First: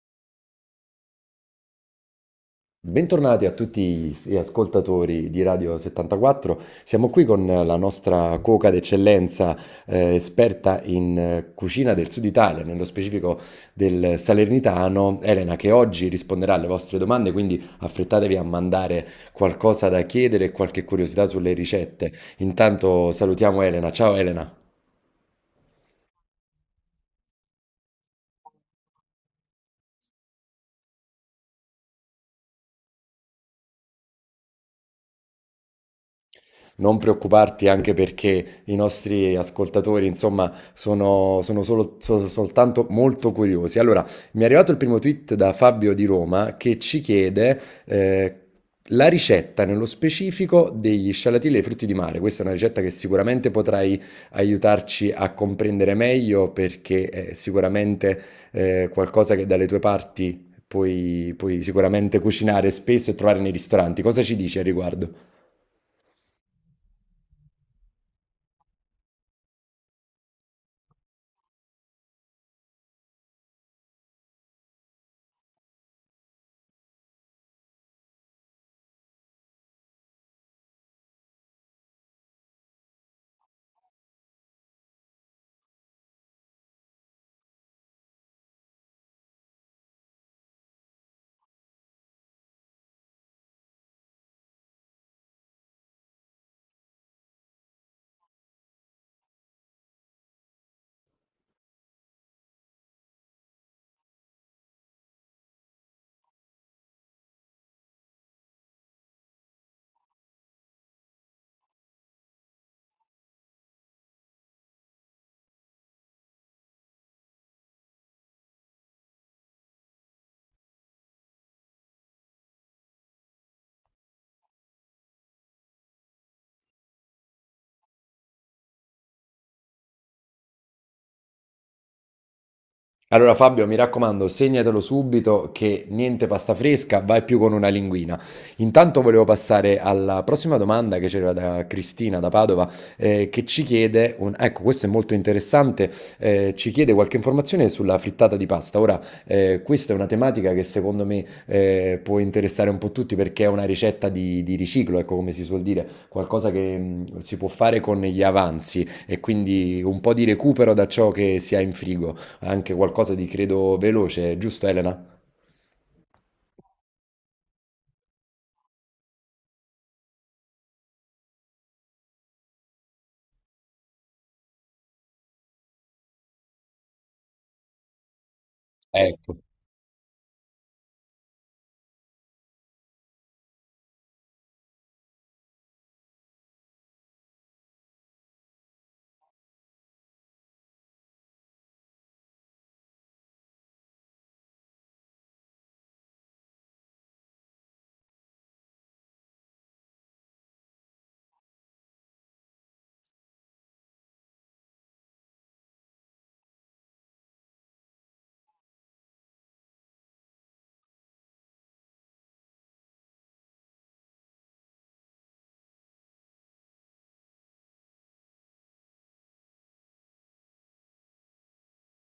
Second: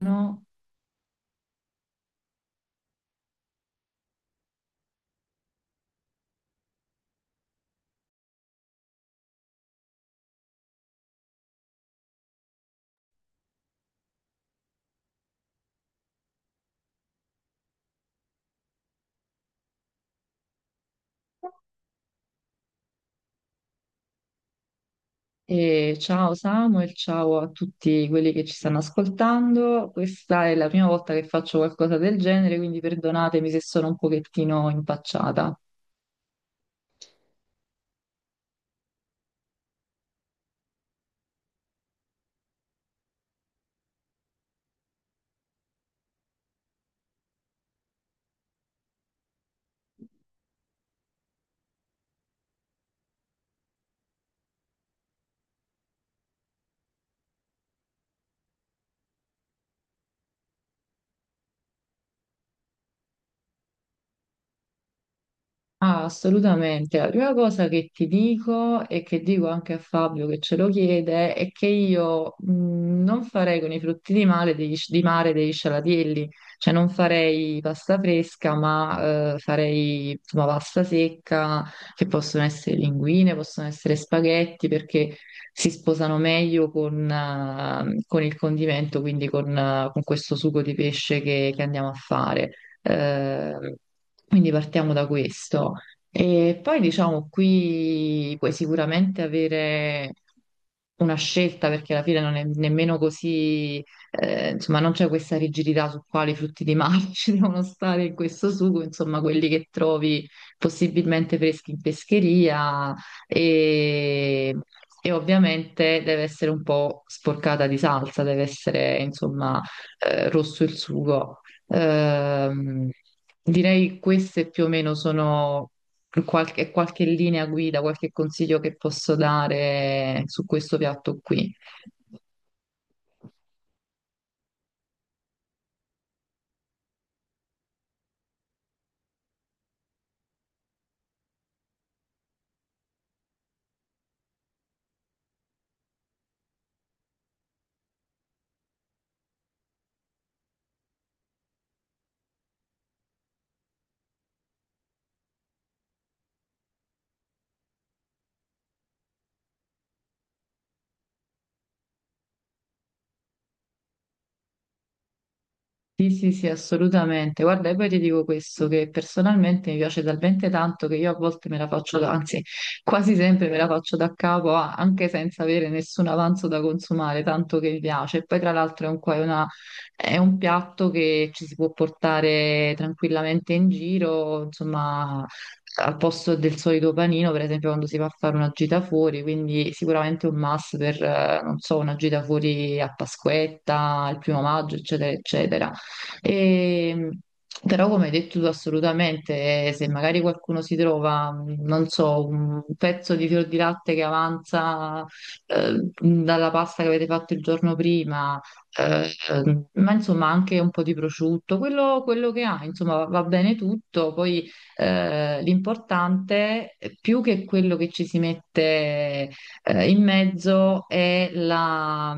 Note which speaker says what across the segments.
Speaker 1: No.
Speaker 2: Bentornati a tutti gli ascoltatori di Radio 74. Siamo qui con la nostra cuoca d'eccellenza, esperta in cucina del Sud Italia, nello specifico del Salernitano, Elena, che oggi risponderà alle vostre domande, quindi affrettatevi a mandare qualcosa da chiedere e qualche curiosità sulle ricette. Intanto salutiamo Elena. Ciao Elena.
Speaker 1: E ciao Samuel, ciao a tutti quelli che ci stanno ascoltando. Questa è la prima volta che faccio qualcosa del genere, quindi perdonatemi se sono un pochettino impacciata.
Speaker 2: Non preoccuparti, anche perché i nostri ascoltatori, insomma, soltanto molto curiosi. Allora, mi è arrivato il primo tweet da Fabio di Roma che ci chiede eh, la ricetta nello specifico degli scialatielli e dei frutti di mare. Questa è una ricetta che sicuramente potrai aiutarci a comprendere meglio perché è sicuramente qualcosa che dalle tue parti puoi sicuramente cucinare spesso e trovare nei ristoranti. Cosa ci dici al riguardo?
Speaker 1: Ah, assolutamente. La prima cosa che ti dico e che dico anche a Fabio che ce lo chiede è che io non farei con i frutti di mare degli scialatielli, cioè non farei pasta fresca, ma farei insomma pasta secca, che possono essere linguine, possono essere spaghetti, perché si sposano meglio con il condimento, quindi con questo sugo di pesce che andiamo a fare. Eh, quindi partiamo da questo. E poi diciamo qui puoi sicuramente avere una scelta perché alla fine non è nemmeno così, insomma, non c'è questa rigidità su quali frutti di mare ci devono stare in questo sugo, insomma, quelli che trovi possibilmente freschi in pescheria e, e ovviamente deve essere un po' sporcata di salsa, deve essere, insomma, rosso il sugo. Ehm, Direi queste più o meno sono qualche linea guida, qualche consiglio che posso dare su questo piatto qui.
Speaker 2: Allora Fabio, mi raccomando, segnatelo subito che niente pasta fresca, vai più con una linguina. Intanto volevo passare alla prossima domanda che c'era da Cristina da Padova, che ci chiede, un- ecco, questo è molto interessante, ci chiede qualche informazione sulla frittata di pasta. Ora, questa è una tematica che secondo me può interessare un po' tutti perché è una ricetta di riciclo, ecco come si suol dire, qualcosa che si può fare con gli avanzi e quindi un po' di recupero da ciò che si ha in frigo, anche qualcosa di credo veloce, giusto Elena?
Speaker 1: Sì, sì, sì, assolutamente. Guarda, e poi ti dico questo, che personalmente mi piace talmente tanto che io a volte me la faccio, anzi, quasi sempre me la faccio da capo, anche senza avere nessun avanzo da consumare, tanto che mi piace. E poi tra l'altro è un, qua- è
Speaker 2: Ecco.
Speaker 1: una- è un piatto che ci si può portare tranquillamente in giro, insomma, al posto del solito panino, per esempio quando si va a fare una gita fuori, quindi sicuramente un must per, non so, una gita fuori a Pasquetta, il primo maggio, eccetera, eccetera. E, però, come hai detto tu, assolutamente, se magari qualcuno si trova, non so, un pezzo di fior di latte che avanza dalla pasta che avete fatto il giorno prima, ma insomma anche un po' di prosciutto, quello che ha, insomma, va bene tutto. Poi l'importante, più che quello che ci si mette. In mezzo è la,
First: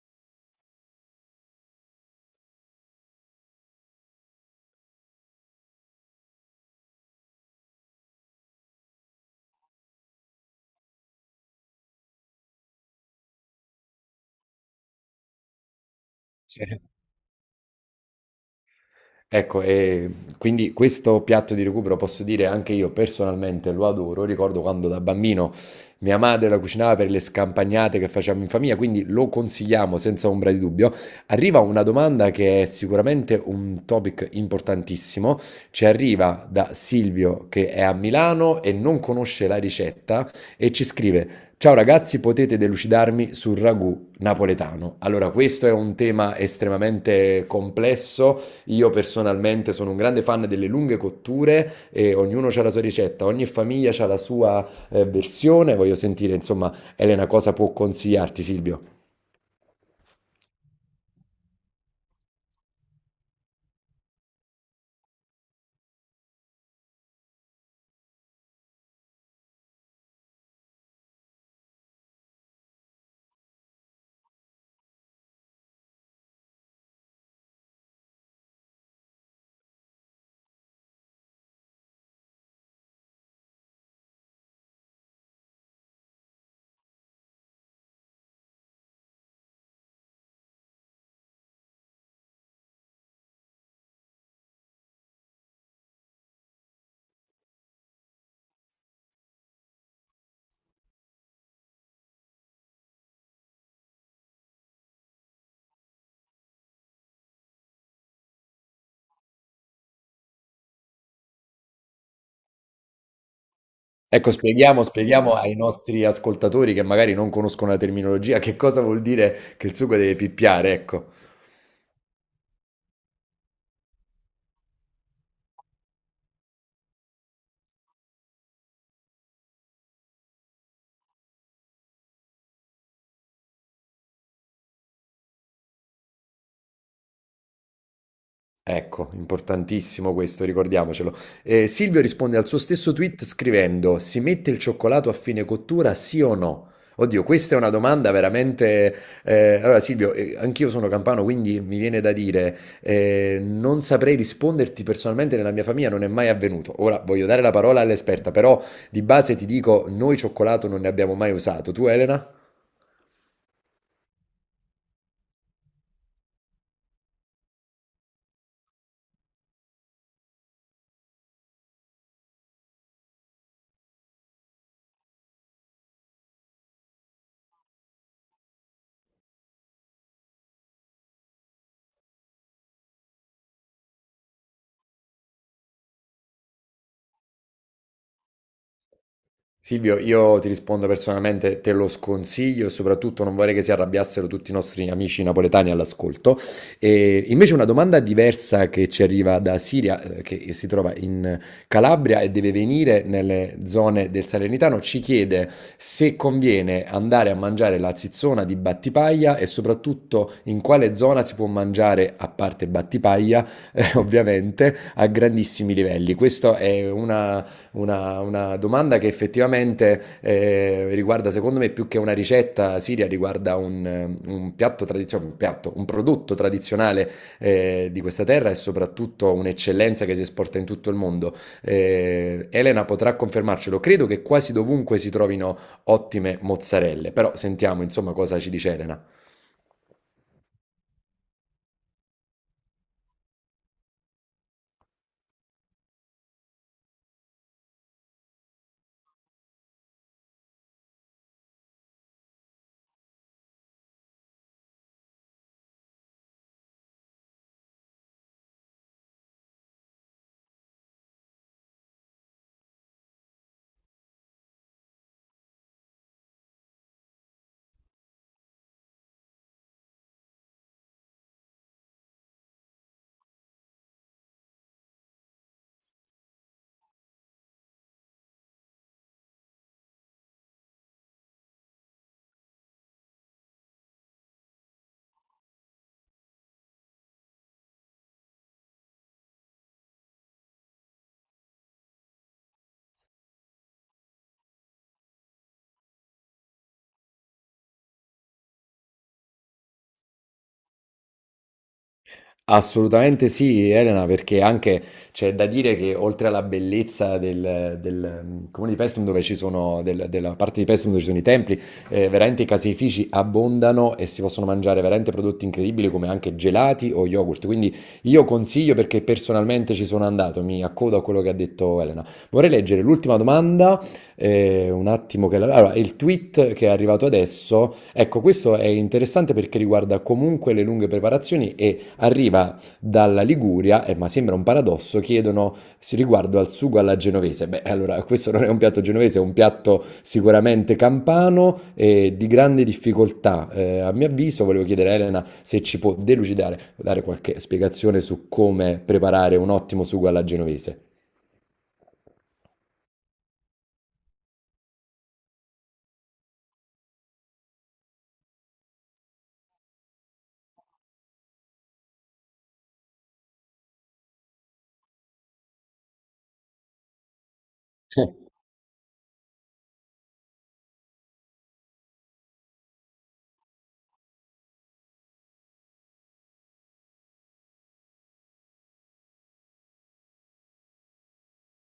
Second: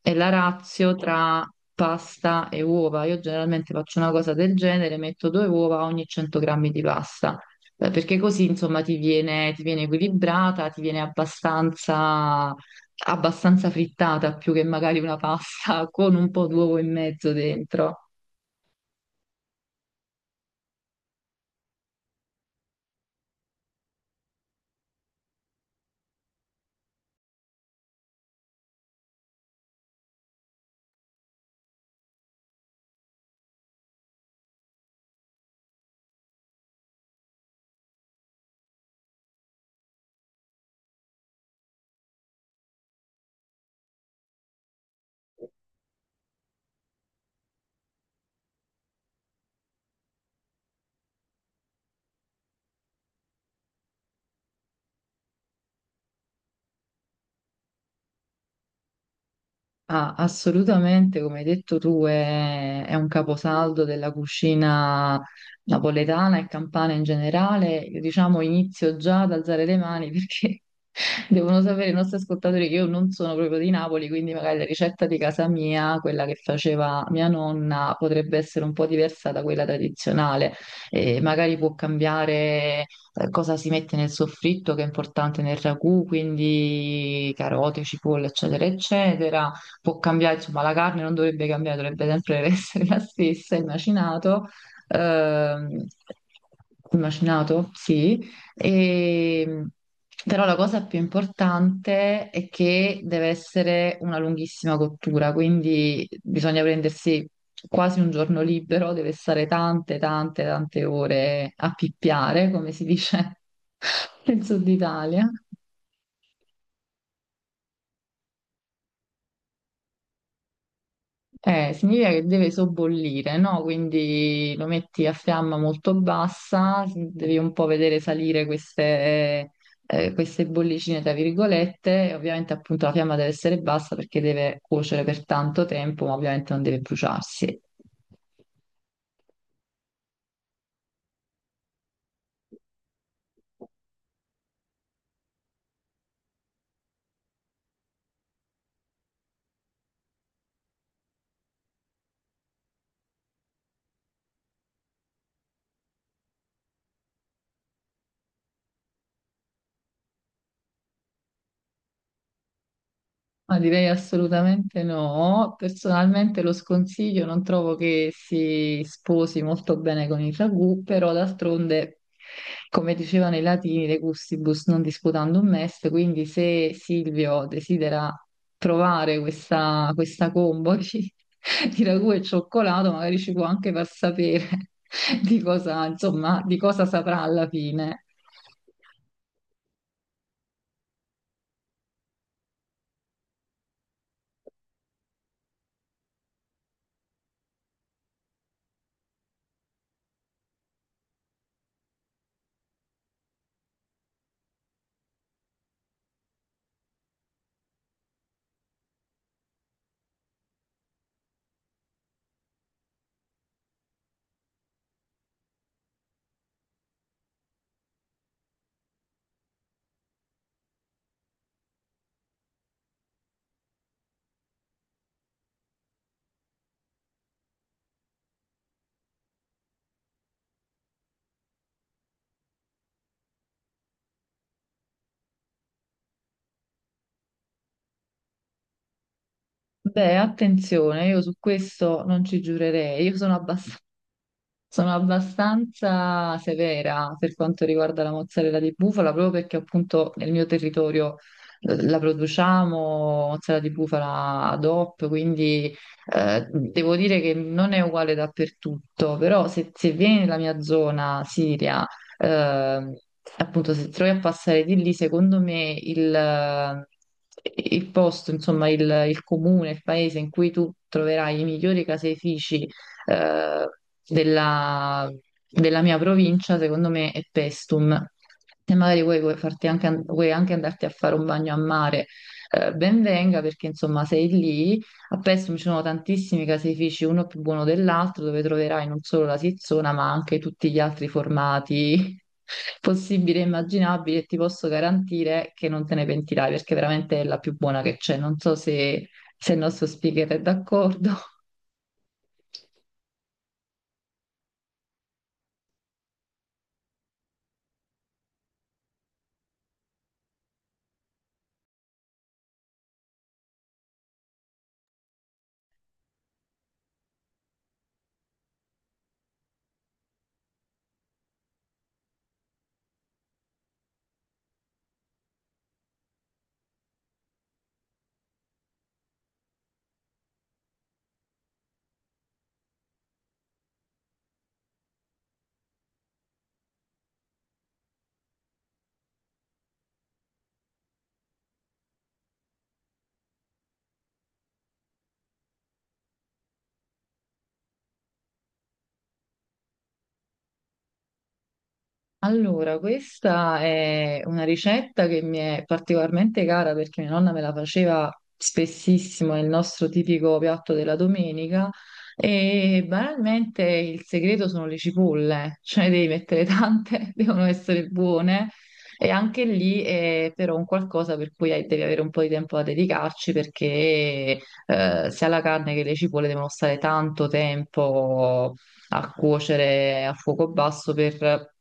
Speaker 1: è la ratio tra pasta e uova. Io generalmente faccio una cosa del genere, metto due uova ogni 100 grammi di pasta, perché così insomma ti viene equilibrata, ti viene abbastanza frittata, più che magari una pasta con un po' d'uovo in mezzo dentro.
Speaker 2: Ecco, e quindi questo piatto di recupero posso dire anche io personalmente lo adoro. Ricordo quando da bambino mia madre la cucinava per le scampagnate che facciamo in famiglia, quindi lo consigliamo senza ombra di dubbio. Arriva una domanda che è sicuramente un topic importantissimo. Ci arriva da Silvio che è a Milano e non conosce la ricetta e ci scrive: Ciao ragazzi, potete delucidarmi sul ragù napoletano? Allora, questo è un tema estremamente complesso, io personalmente sono un grande fan delle lunghe cotture e ognuno ha la sua ricetta, ogni famiglia ha la sua versione. Voglio sentire, insomma, Elena, cosa può consigliarti, Silvio?
Speaker 1: Ah, assolutamente, come hai detto tu, è un caposaldo della cucina napoletana e campana in generale. Io, diciamo, inizio già ad alzare le mani perché devono sapere i nostri ascoltatori che io non sono proprio di Napoli, quindi magari la ricetta di casa mia, quella che faceva mia nonna, potrebbe essere un po' diversa da quella tradizionale e magari può cambiare cosa si mette nel soffritto, che è importante nel ragù, quindi carote, cipolla, eccetera, eccetera può cambiare, insomma, la carne non dovrebbe cambiare, dovrebbe sempre essere la stessa, ehm, il macinato, sì, e, però la cosa più importante è che deve essere una lunghissima cottura, quindi bisogna prendersi quasi un giorno libero, deve stare tante, tante, tante ore a pippiare, come si dice
Speaker 2: Ecco,
Speaker 1: nel sud
Speaker 2: spieghiamo,
Speaker 1: Italia.
Speaker 2: spieghiamo ai nostri ascoltatori che magari non conoscono la terminologia, che cosa vuol dire che il sugo deve pippiare, ecco.
Speaker 1: Significa che deve sobbollire, no? Quindi lo metti a fiamma molto bassa, devi un po' vedere salire queste bollicine, tra virgolette, e ovviamente appunto la fiamma deve essere bassa perché deve cuocere per tanto tempo, ma ovviamente non deve bruciarsi.
Speaker 2: Ecco, importantissimo questo, ricordiamocelo. Silvio risponde al suo stesso tweet scrivendo: Si mette il cioccolato a fine cottura, sì o no? Oddio, questa è una domanda veramente. Allora, Silvio, anch'io sono campano, quindi mi viene da dire: non saprei risponderti personalmente, nella mia famiglia non è mai avvenuto. Ora voglio dare la parola all'esperta, però di base ti dico: noi cioccolato non ne abbiamo mai usato. Tu, Elena?
Speaker 1: Ma direi assolutamente no. Personalmente lo sconsiglio, non trovo che si sposi molto bene con il ragù, però d'altronde, come dicevano i latini, de gustibus non disputandum est, quindi se Silvio desidera provare questa combo di ragù e cioccolato, magari ci può anche far sapere insomma, di cosa saprà alla fine.
Speaker 2: Silvio, io ti rispondo personalmente, te lo sconsiglio, e soprattutto non vorrei che si arrabbiassero tutti i nostri amici napoletani all'ascolto. E invece una domanda diversa che ci arriva da Siria, che si trova in Calabria e deve venire nelle zone del Salernitano, ci chiede se conviene andare a mangiare la zizzona di Battipaglia e soprattutto in quale zona si può mangiare, a parte Battipaglia, ovviamente, a grandissimi livelli. Questa è una domanda che effettivamente riguarda, secondo me, più che una ricetta siria, riguarda un piatto tradizionale, un piatto, un prodotto tradizionale di questa terra e soprattutto un'eccellenza che si esporta in tutto il mondo. Elena potrà confermarcelo, credo che quasi dovunque si trovino ottime mozzarelle, però sentiamo insomma cosa ci dice Elena.
Speaker 1: Beh, attenzione, io su questo non ci giurerei. Io sono abbastanza Sono abbastanza severa per quanto riguarda la mozzarella di bufala, proprio perché appunto nel mio territorio la produciamo, mozzarella di bufala ad hoc, quindi devo dire che non è uguale dappertutto, però se vieni nella mia zona Siria, eh, appunto se trovi a passare di lì, secondo me il posto, insomma il comune, il paese in cui tu troverai i migliori caseifici eh, della, della mia provincia, secondo me, è Pestum. E magari vuoi anche andarti a fare un bagno a mare, ben venga perché insomma sei lì. A Pestum ci sono tantissimi caseifici, uno più buono dell'altro, dove troverai non solo la Sizzona, ma anche tutti gli altri formati possibili e immaginabili. E ti posso garantire che non te ne pentirai perché veramente è la più buona che c'è. Non so se il nostro speaker è d'accordo.
Speaker 2: Assolutamente sì, Elena, perché anche c'è da dire che oltre alla bellezza mm, comune di Paestum, dove ci sono, del- della parte di Paestum dove ci sono i templi, veramente i caseifici abbondano e si possono mangiare veramente prodotti incredibili come anche gelati o yogurt. Quindi io consiglio perché personalmente ci sono andato, mi accodo a quello che ha detto Elena. Vorrei leggere l'ultima domanda, un attimo che la... Allora, il tweet che è arrivato adesso, ecco, questo è interessante perché riguarda comunque le lunghe preparazioni e arriva dalla Liguria, e ma sembra un paradosso, chiedono s- riguardo al sugo alla genovese. Beh, allora, questo non è un piatto genovese, è un piatto sicuramente campano e di grande difficoltà. A mio avviso, volevo chiedere a Elena se ci può delucidare, dare qualche spiegazione su come preparare un ottimo sugo alla genovese.
Speaker 1: Allora, questa è una ricetta che mi è particolarmente cara perché mia nonna me la faceva spessissimo, è il nostro tipico piatto della domenica e banalmente il segreto sono le cipolle, cioè devi mettere tante, devono essere
Speaker 2: Eh,
Speaker 1: buone e anche lì è però un qualcosa per cui devi avere un po' di tempo da dedicarci perché sia la carne che le cipolle devono stare tanto tempo a cuocere a fuoco basso per,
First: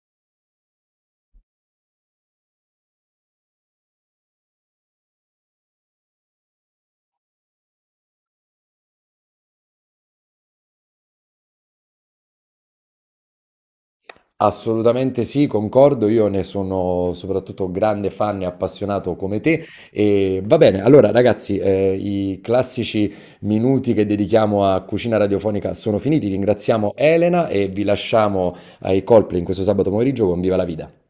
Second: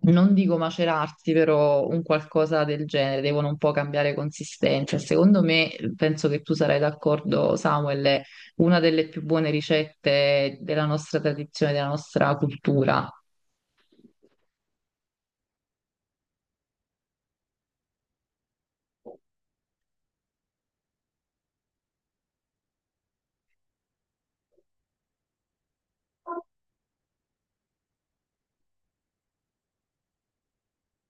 Speaker 1: non dico macerarsi, però un qualcosa del genere, devono un po' cambiare consistenza. Secondo me, penso che tu sarai d'accordo, Samuel, è una delle più buone ricette della nostra tradizione, della nostra cultura.
Speaker 2: Assolutamente sì, concordo, io ne sono soprattutto grande fan e appassionato come te. E va bene, allora ragazzi, i classici minuti che dedichiamo a cucina radiofonica sono finiti. Ringraziamo Elena e vi lasciamo ai colpi in questo sabato pomeriggio con Viva la Vita.